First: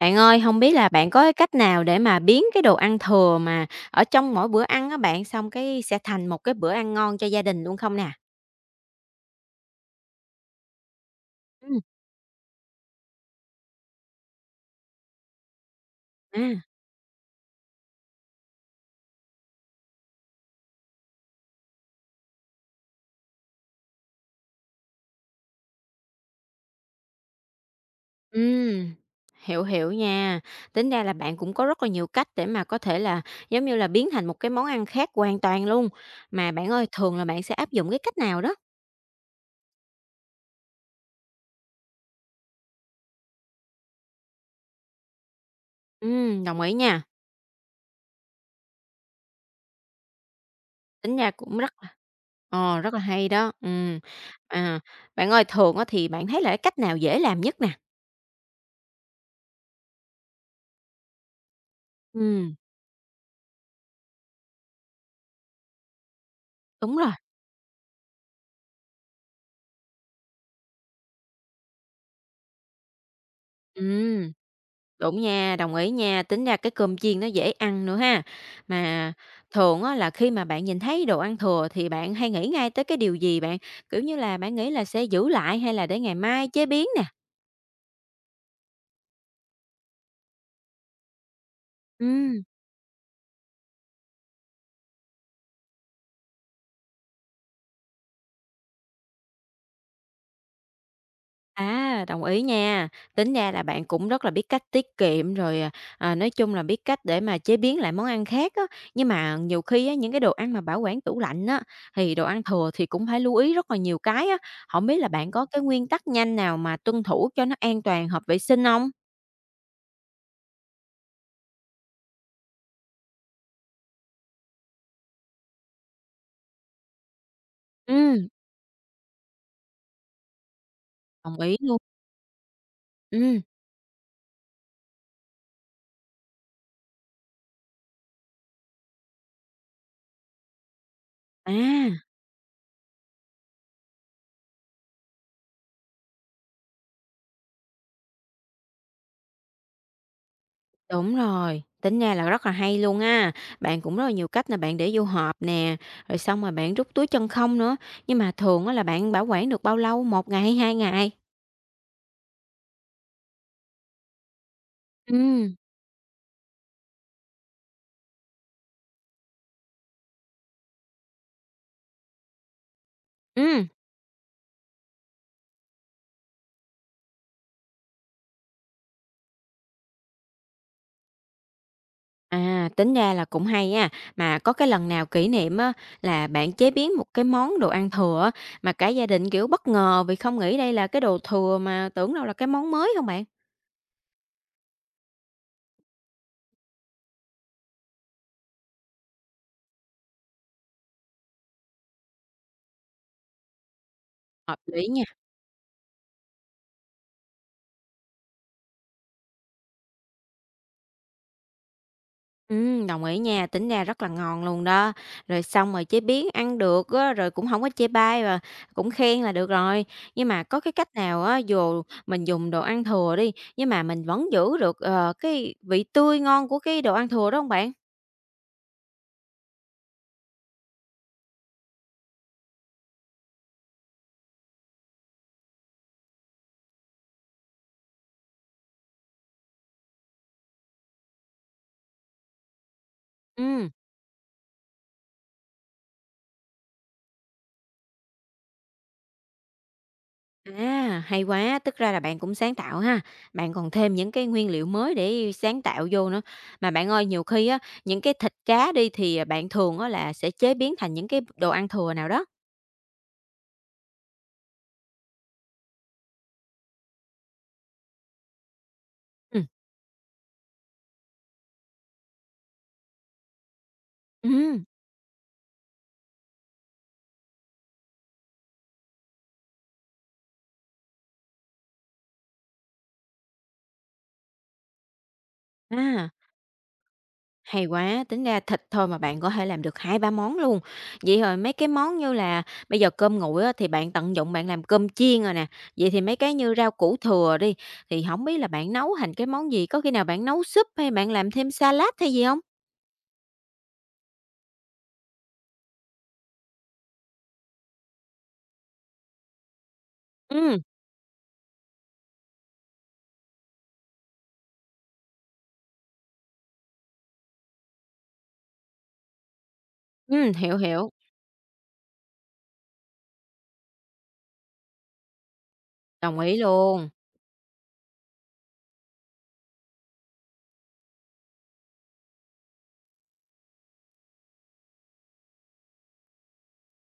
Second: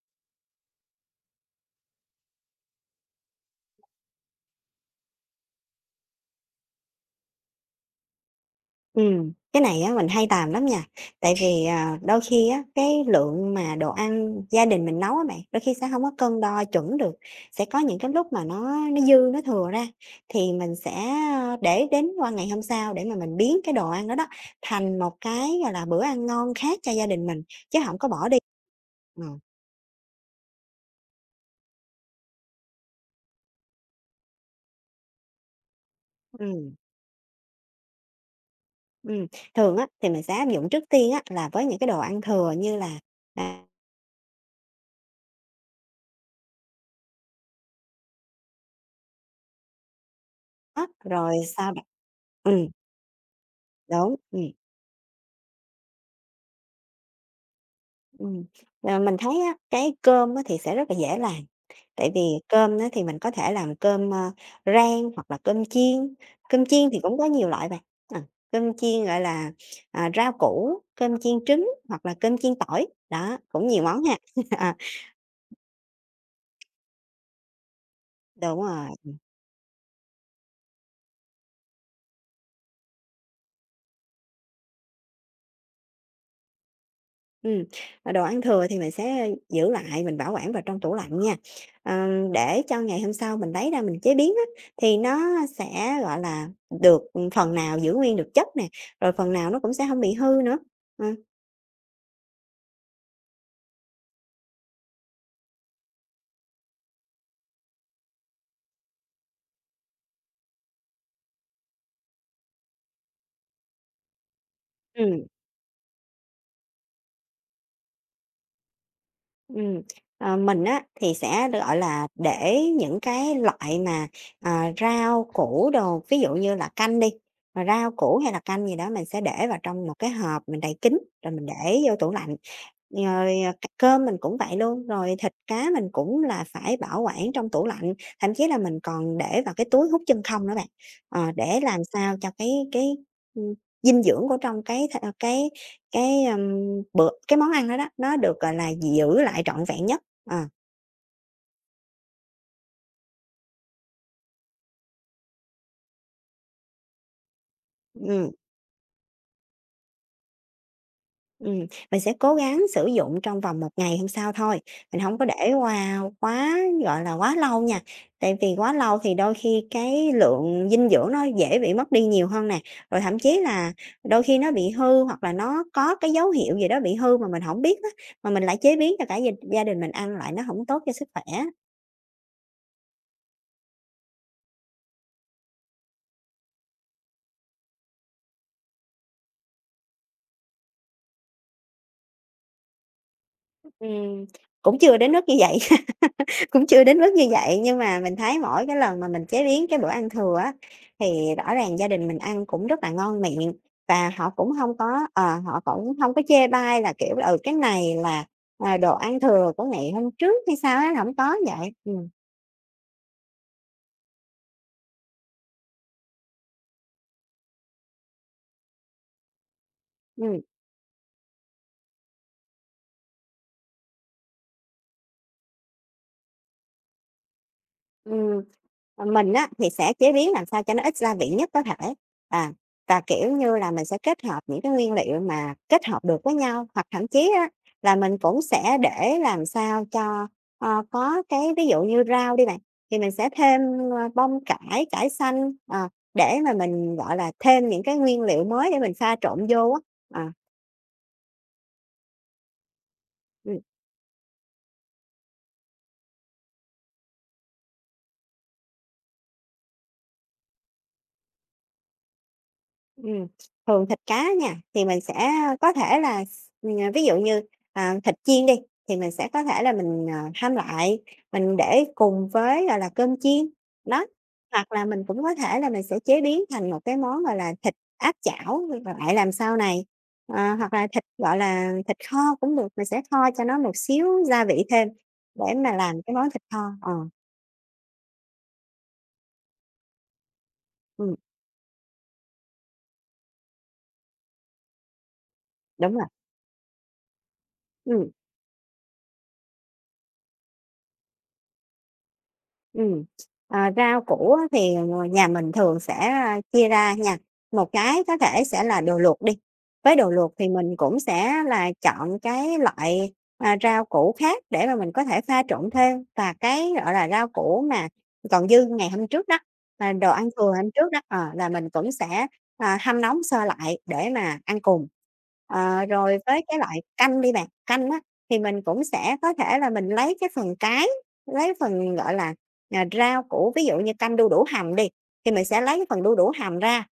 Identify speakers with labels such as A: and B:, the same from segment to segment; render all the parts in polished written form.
A: Bạn ơi, không biết là bạn có cái cách nào để mà biến cái đồ ăn thừa mà ở trong mỗi bữa ăn á bạn, xong cái sẽ thành một cái bữa ăn ngon cho gia đình luôn không nè?
B: Ừ cái này á mình hay làm lắm nha, tại vì,
A: Ừm,
B: đôi khi á, cái lượng mà đồ ăn gia đình mình nấu á bạn, đôi khi sẽ không có cân
A: à.
B: đo chuẩn được, sẽ có những cái lúc mà nó dư, nó thừa ra thì mình sẽ, để đến qua ngày hôm sau để mà mình biến cái đồ ăn đó đó thành một cái, gọi là, bữa ăn ngon khác cho gia đình mình, chứ không có bỏ đi.
A: Ừm,
B: ừ
A: hiểu, hiểu nha. Tính ra là bạn cũng có rất là nhiều cách để mà có thể là, giống như là, biến thành một cái món ăn khác hoàn toàn luôn. Mà bạn
B: ừ
A: ơi, thường là bạn sẽ áp dụng cái cách nào đó?
B: ừm, Thường á thì mình sẽ áp dụng trước tiên á là với những cái đồ ăn thừa như là, à,
A: Đồng ý nha, tính ra
B: rồi
A: cũng
B: sau
A: rất
B: đ
A: là
B: ừm,
A: rất là hay đó.
B: đúng,
A: À, bạn ơi, thường á thì bạn thấy là cái cách nào dễ làm nhất nè?
B: Ừm, mình thấy á, cái cơm á thì sẽ rất là dễ làm, tại vì
A: Ừm,
B: cơm á thì mình có thể làm cơm, rang hoặc là cơm chiên
A: đúng
B: thì
A: rồi,
B: cũng có nhiều loại bạn, ờ, cơm chiên, gọi là, rau củ, cơm chiên trứng hoặc là cơm chiên tỏi, đó, cũng nhiều món ha.
A: ừm.
B: Ờ,
A: Đúng nha, đồng ý nha, tính ra cái cơm chiên nó dễ ăn nữa ha.
B: đúng rồi.
A: Mà thường á là khi mà bạn nhìn thấy đồ ăn thừa thì bạn hay nghĩ ngay tới cái điều gì bạn? Kiểu như là, bạn nghĩ là sẽ giữ lại hay là để ngày mai chế biến nè?
B: Ừm, Đồ ăn thừa thì mình sẽ giữ lại, mình bảo quản vào trong tủ lạnh nha. Ờ,
A: Ừm.
B: để cho ngày hôm sau mình lấy ra mình chế biến á, thì nó sẽ, gọi là, được, phần nào giữ nguyên được chất nè, rồi phần nào nó cũng sẽ không bị hư nữa. Ờ,
A: À, đồng ý nha. Tính ra là bạn cũng rất là biết cách tiết kiệm rồi, à, nói chung là biết cách để mà chế biến lại món ăn khác á. Nhưng mà nhiều khi á, những cái đồ ăn mà bảo quản tủ lạnh á, thì đồ ăn thừa thì cũng phải lưu ý rất là nhiều cái á. Hổng biết là
B: ừm.
A: bạn có cái nguyên tắc nhanh nào mà tuân thủ cho nó an toàn, hợp vệ sinh không?
B: Ừm, mình á thì sẽ, gọi là, để những cái loại mà, rau củ đồ, ví dụ như là canh đi, mà rau củ
A: Ừm,
B: hay là canh gì đó mình sẽ để vào trong một cái hộp mình đậy kín, rồi
A: đồng
B: mình
A: ý
B: để
A: luôn.
B: vô tủ lạnh. Rồi,
A: Ừm,
B: cơm mình cũng vậy luôn, rồi thịt cá mình cũng là phải bảo quản trong tủ lạnh, thậm chí là mình còn để vào cái túi hút chân không nữa bạn, để làm
A: à.
B: sao cho cái, ưm, dinh dưỡng của trong cái th ờ, cái, bữa cái món ăn đó đó, nó được, gọi là, giữ lại trọn vẹn nhất, ờ,
A: Đúng rồi, tính ra là rất là hay luôn á. Bạn cũng rất là nhiều cách là bạn để vô hộp nè, rồi xong rồi bạn rút túi chân không nữa. Nhưng
B: ừm,
A: mà thường á là bạn bảo quản được bao lâu? Một ngày hay 2 ngày?
B: ừm, mình sẽ cố gắng sử dụng trong vòng một ngày hôm sau thôi, mình hổng có để
A: Ừm.
B: qua quá, gọi là, quá lâu nha, tại vì quá lâu thì đôi khi cái lượng dinh dưỡng nó dễ bị mất đi nhiều hơn nè, rồi thậm chí
A: Ừm,
B: là đôi khi nó bị hư hoặc là nó có cái dấu hiệu gì đó bị hư mà mình hổng biết á, mà mình lại chế biến cho cả gia gia đình mình ăn lại nó hổng tốt cho sức khỏe.
A: à, tính ra là cũng hay á. Mà có cái lần nào kỷ niệm á là bạn chế biến một cái món đồ ăn thừa á, mà cả gia đình, kiểu, bất ngờ vì không nghĩ đây là cái đồ thừa mà tưởng đâu là cái món mới không bạn?
B: Ừm, cũng chưa đến mức như vậy. Cũng chưa đến mức như vậy, nhưng mà mình thấy mỗi cái lần mà mình chế biến cái bữa ăn thừa á, thì rõ ràng gia đình mình ăn cũng rất là ngon miệng và họ cũng
A: Hợp
B: hông
A: lý
B: có
A: nha.
B: họ cũng hông có chê bai là, kiểu là, "Ừ, cái này là, đồ ăn thừa của ngày hôm trước" hay sao á, hổng có vậy.
A: Đồng ý nha, tính ra rất là ngon luôn đó. Rồi xong rồi chế biến ăn được á, rồi cũng không có chê bai và cũng khen là được rồi. Nhưng
B: Ừm.
A: mà có cái cách nào á, dù mình dùng đồ ăn thừa đi, nhưng mà mình vẫn giữ được, cái vị tươi ngon của cái đồ ăn thừa đó không bạn?
B: Ừm, mình á, thì sẽ chế biến làm sao cho nó ít gia vị nhất có thể, à, và, kiểu như là, mình sẽ kết hợp những cái nguyên liệu mà kết hợp được với nhau, hoặc thậm chí á, là mình cũng sẽ để làm sao cho, có cái ví dụ như rau đi bạn, thì mình sẽ thêm,
A: Ừ,
B: bông cải, cải xanh, để mà mình, gọi là, thêm những cái nguyên liệu mới để mình pha trộn vô á. Ờ,
A: à, hay quá, tức ra là bạn cũng sáng tạo ha, bạn
B: ừm.
A: còn thêm những cái nguyên liệu mới để sáng tạo vô nữa. Mà bạn ơi, nhiều khi á, những cái thịt cá đi thì, à, bạn thường á là sẽ chế biến thành những cái đồ ăn thừa nào đó?
B: Ừm, Thường thịt cá nha, thì mình sẽ có thể là ví dụ như, thịt chiên đi, thì mình sẽ có
A: Ừm,
B: thể là mình, hâm lại, mình để cùng với, gọi là, cơm chiên, đó.
A: ừm,
B: Hoặc là mình cũng có thể là mình sẽ chế biến thành một cái món, gọi là, thịt áp chảo và lại làm sau này. Hoặc là thịt, gọi là, thịt kho cũng được, mình sẽ kho cho nó một xíu gia vị thêm để mà làm
A: à.
B: cái món thịt kho. Ờ,
A: Hay quá, tính ra thịt thôi mà bạn có thể làm được hai ba món luôn.
B: ừm,
A: Vậy rồi mấy cái món như là bây giờ cơm nguội á, thì bạn tận dụng bạn làm cơm chiên rồi nè. Vậy
B: đúng
A: thì
B: rồi,
A: mấy cái như rau củ thừa đi, thì
B: ừm.
A: không biết là bạn nấu thành cái món gì? Có khi nào bạn nấu súp hay bạn làm thêm salad hay gì không?
B: Ừm, rau củ á thì nhà mình thường sẽ, chia ra nha, một cái có thể sẽ là đồ luộc đi, với đồ luộc thì
A: Ừm,
B: mình cũng sẽ là chọn cái loại, rau củ khác để mà mình có thể pha trộn thêm và cái, gọi là, rau củ mà còn dư ngày hôm trước đó, đồ ăn thừa
A: hiểu,
B: hôm trước
A: hiểu,
B: đó, là mình cũng sẽ, hâm nóng sơ lại để mà ăn cùng. Rồi
A: đồng ý
B: với cái loại
A: luôn.
B: canh đi bạn, canh á thì mình cũng sẽ có thể là mình lấy phần, gọi là. Rau củ, ví dụ như canh đu đủ hầm đi, thì mình sẽ lấy cái phần đu đủ hầm ra,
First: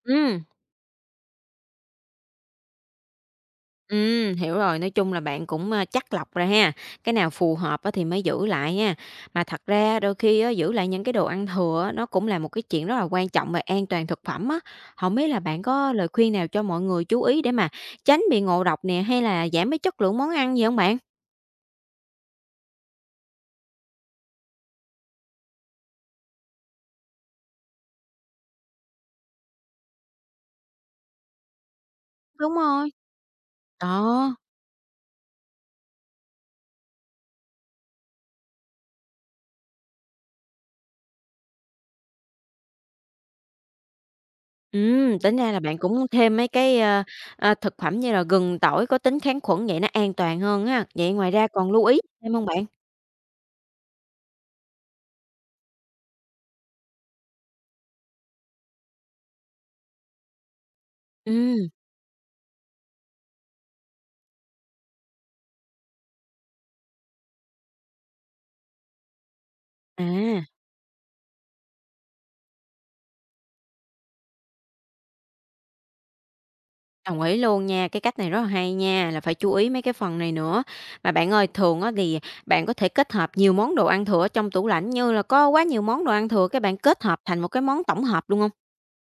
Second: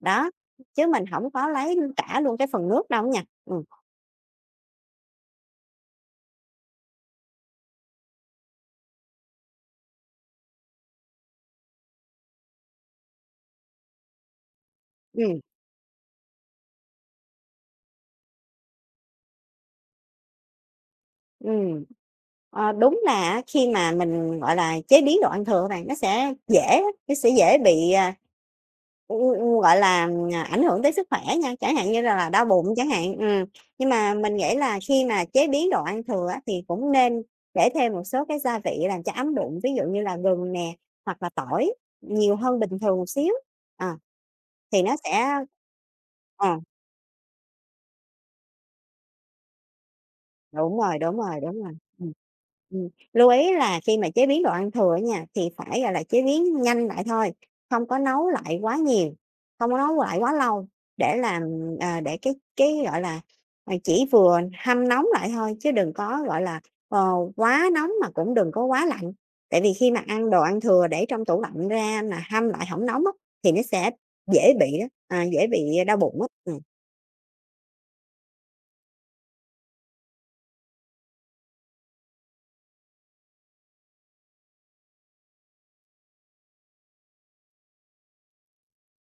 B: đó,
A: Ừm.
B: chứ mình không có lấy cả luôn cái phần nước đâu á nha.
A: Hiểu rồi, nói chung là bạn cũng, chắt lọc ra ha, cái nào phù hợp á thì mới giữ lại nha. Mà thật ra đôi khi á, giữ lại những cái đồ ăn thừa á, nó cũng là một cái chuyện rất là quan trọng về an toàn thực phẩm á. Không biết
B: Ừm,
A: là bạn có lời khuyên nào cho mọi người chú ý để mà tránh bị ngộ độc nè, hay là giảm cái chất lượng món ăn gì không bạn?
B: ừm. Đúng là khi mà mình, gọi là, chế biến đồ ăn thừa á bạn, nó sẽ dễ bị, gọi là, ảnh hưởng tới sức khỏe nha, chẳng hạn như là đau
A: Đúng
B: bụng
A: rồi.
B: chẳng hạn, Nhưng mà mình
A: Đó,
B: nghĩ là khi mà chế biến đồ ăn thừa á, thì cũng nên để thêm một số cái gia vị làm cho ấm bụng, ví dụ như là gừng nè, hoặc là tỏi nhiều hơn bình thường một xíu, ờ, thì nó sẽ
A: tính ra là bạn cũng thêm mấy
B: ờ.
A: cái, ơ, ơ, thực phẩm như là gừng, tỏi có tính kháng khuẩn vậy nó an toàn hơn
B: Đúng
A: ha.
B: rồi,
A: Vậy
B: đúng
A: ngoài
B: rồi,
A: ra
B: đúng rồi.
A: còn lưu ý
B: Ừm.
A: thêm không bạn?
B: Lưu ý là khi mà chế biến đồ ăn thừa nha, thì phải, gọi là, chế biến nhanh lại thôi, không có nấu lại quá nhiều, không có nấu lại quá lâu để làm
A: Ừm,
B: để gọi là, chỉ vừa hâm nóng lại thôi, chứ đừng có, gọi là, ờ, quá nóng mà cũng đừng có quá lạnh. Tại vì khi mà ăn đồ
A: à.
B: ăn thừa để trong tủ lạnh ra mà hâm lại không nóng á, thì nó sẽ dễ bị đó, dễ bị đau bụng á.
A: Đồng ý luôn nha, cái cách này rất là hay nha, là phải chú ý mấy cái phần này nữa. Mà bạn ơi, thường á thì bạn có thể kết hợp nhiều món đồ ăn thừa ở trong tủ lạnh như là có quá nhiều món đồ ăn thừa cái bạn kết hợp thành một cái món tổng hợp luôn không?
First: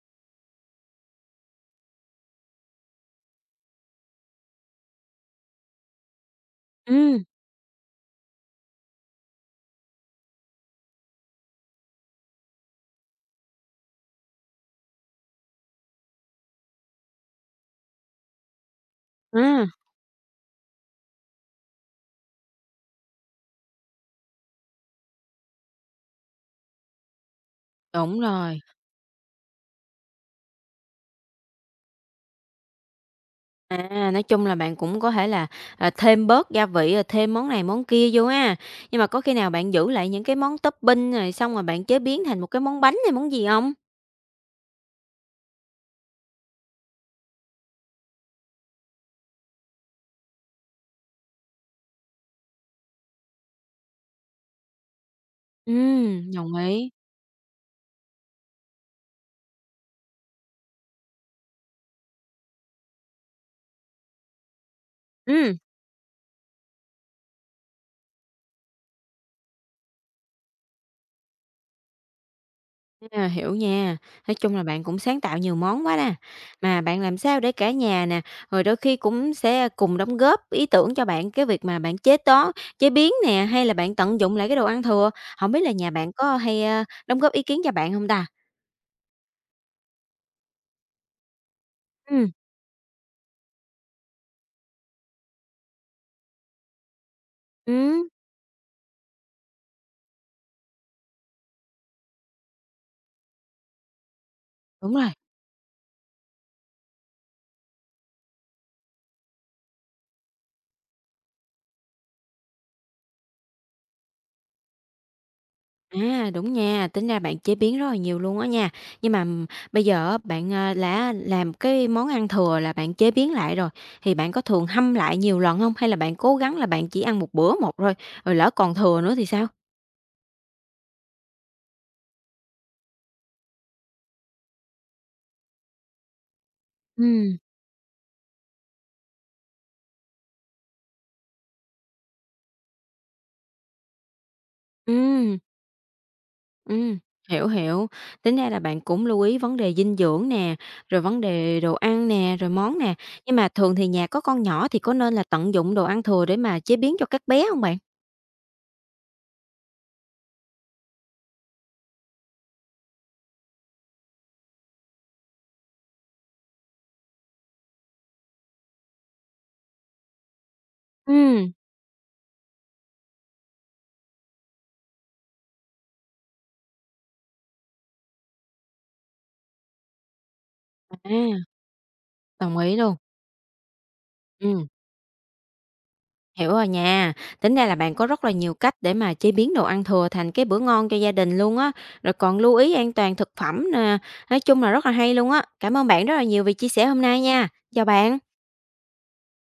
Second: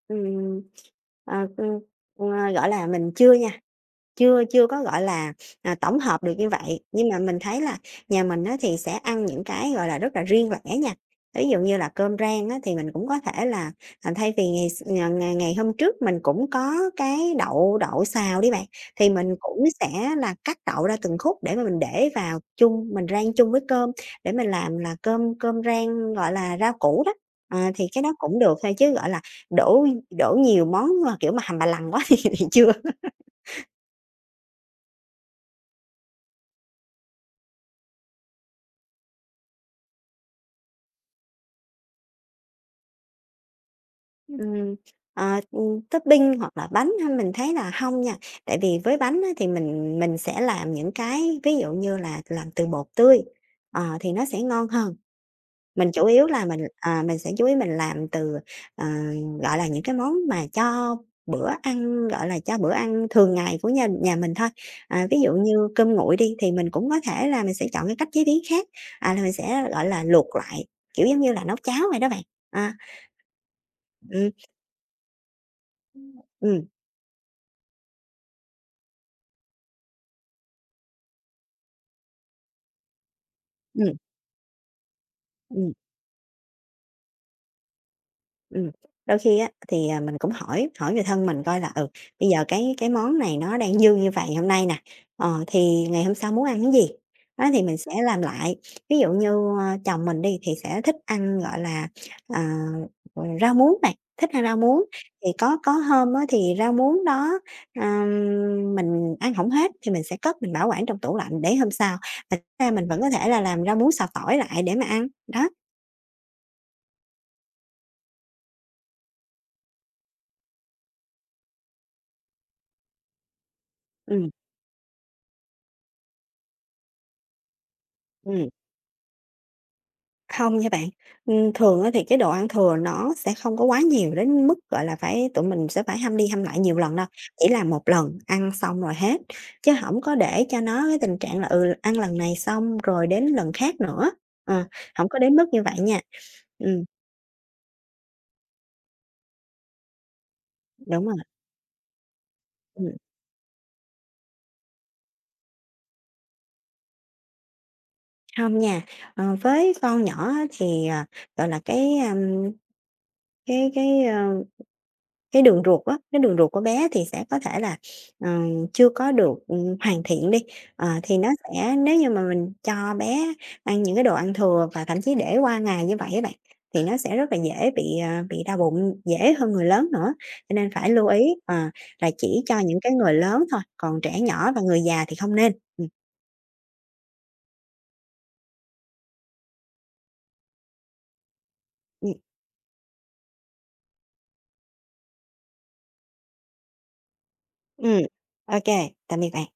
B: ừm, ờ, ừm, ờ, Gọi là, mình chưa nha. Chưa, chưa có, gọi là, tổng hợp được như vậy, nhưng mà
A: Ừ.
B: mình thấy là nhà mình á thì sẽ ăn những cái, gọi là, rất là riêng lẻ nha. Ví dụ như là cơm rang á thì mình cũng có thể là, thay vì ngày s ngày ngày ngày hôm trước mình cũng có cái đậu đậu xào đi bạn, thì mình cũng
A: À,
B: sẽ là cắt đậu ra từng khúc để mà mình để vào chung, mình rang chung với cơm để mình làm là cơm cơm rang, gọi là, rau củ đó. Thì cái đó
A: đúng
B: cũng được
A: rồi.
B: thôi chứ, gọi là, đổ đổ nhiều món mà, kiểu, mà hầm bà lằn quá thì chưa.
A: À, nói chung là bạn cũng có thể là, à, thêm bớt gia vị, rồi thêm món này món kia vô ha. Nhưng mà có khi nào bạn giữ lại những cái món topping rồi xong rồi bạn chế biến thành một cái món bánh hay món gì không?
B: Ừm, Topping hoặc là bánh ha, mình thấy là không nha, tại vì với bánh á thì mình sẽ làm những cái ví dụ như là làm từ bột tươi, thì nó sẽ ngon hơn.
A: Ừ,
B: Mình chủ yếu là
A: đồng
B: mình,
A: ý.
B: mình sẽ chú ý mình làm từ, ờ, gọi là, những cái món mà cho bữa ăn, gọi là, cho bữa ăn thường ngày của nhà nhà mình thôi. Ví dụ như
A: Ừ.
B: cơm nguội đi thì mình cũng có thể là mình sẽ chọn cái cách chế biến khác, là mình sẽ, gọi là, luộc lại, kiểu giống như là nấu cháo vậy đó bạn. À,
A: À, hiểu nha.
B: ừ
A: Nói chung là bạn cũng sáng tạo nhiều món quá nè.
B: ừ
A: Mà bạn làm sao để cả nhà nè, rồi đôi khi cũng sẽ cùng đóng góp ý tưởng cho bạn cái việc mà bạn chế biến nè, hay là bạn
B: ừm,
A: tận dụng lại cái đồ ăn thừa. Không biết là
B: ừm.
A: nhà bạn có hay, đóng góp ý kiến cho bạn không ta?
B: Ừm, Đôi khi á thì, mình cũng hỏi hỏi người thân mình coi là, bây
A: Ừm,
B: giờ cái món này nó đang dư như vậy hôm nay nè, thì ngày hôm sau muốn ăn cái gì? Đó, thì mình sẽ
A: ừm,
B: làm lại. Ví dụ như, chồng mình đi thì sẽ thích ăn, gọi là, à, rau muống này, thích ăn rau muống,
A: đúng rồi.
B: thì có hôm á thì rau muống đó, à, mình ăn không hết thì mình sẽ cất mình bảo quản trong tủ lạnh để hôm sau, thật ra mình vẫn có thể là làm rau muống xào tỏi lại để mà ăn, đó,
A: À, đúng nha, tính ra bạn chế biến rất là nhiều luôn á nha. Nhưng mà, bây giờ á, bạn, à, đã làm cái món ăn thừa là bạn chế biến lại rồi, thì
B: ừ
A: bạn có thường hâm lại nhiều lần không? Hay là bạn cố gắng là bạn chỉ ăn một bữa một thôi, rồi
B: ừ
A: lỡ còn thừa nữa thì sao?
B: không nha bạn, thường á thì cái đồ ăn thừa nó sẽ không có quá nhiều đến mức, gọi là, phải tụi mình sẽ phải hâm đi hâm lại nhiều lần đâu,
A: Ừm.
B: chỉ là một lần ăn xong rồi hết, chứ hổng có để cho nó cái tình trạng là, ừ, ăn lần này xong rồi đến lần khác nữa, ờ, hổng có đến
A: Ừm,
B: mức như vậy nha. Ừm,
A: ừm, hiểu, hiểu. Tính ra là bạn cũng lưu ý vấn đề dinh dưỡng nè, rồi
B: đúng rồi,
A: vấn đề đồ ăn nè, rồi món
B: ừm,
A: nè. Nhưng mà thường thì nhà có con nhỏ thì có nên là tận dụng đồ ăn thừa để mà chế biến cho các bé không bạn?
B: hông nha, với con nhỏ á thì, gọi là, cái cái, ơ cái đường ruột á, cái đường ruột của bé thì sẽ có thể là, ờ, chưa có được, hoàn thiện đi, thì nó
A: Ừm,
B: sẽ nếu như mà mình cho bé ăn những cái đồ ăn thừa và thậm chí để qua ngày như vậy á bạn, thì nó sẽ rất là dễ bị, bị đau bụng, dễ hơn người lớn nữa. Cho nên phải lưu
A: à,
B: ý, ờ, là chỉ cho
A: đồng ý
B: những cái
A: luôn.
B: người lớn thôi, còn trẻ nhỏ và
A: Ừm.
B: người già thì không nên. Ừ,
A: Hiểu rồi nha. Tính ra là bạn có rất là nhiều cách để mà chế biến đồ ăn thừa thành cái bữa ngon cho gia đình luôn á. Rồi
B: ừm,
A: còn lưu ý an toàn thực phẩm nè. Nói chung là rất là hay luôn á. Cảm ơn bạn rất là nhiều vì chia sẻ hôm nay nha. Chào
B: ừm.
A: bạn.
B: Ô tạm biệt bạn.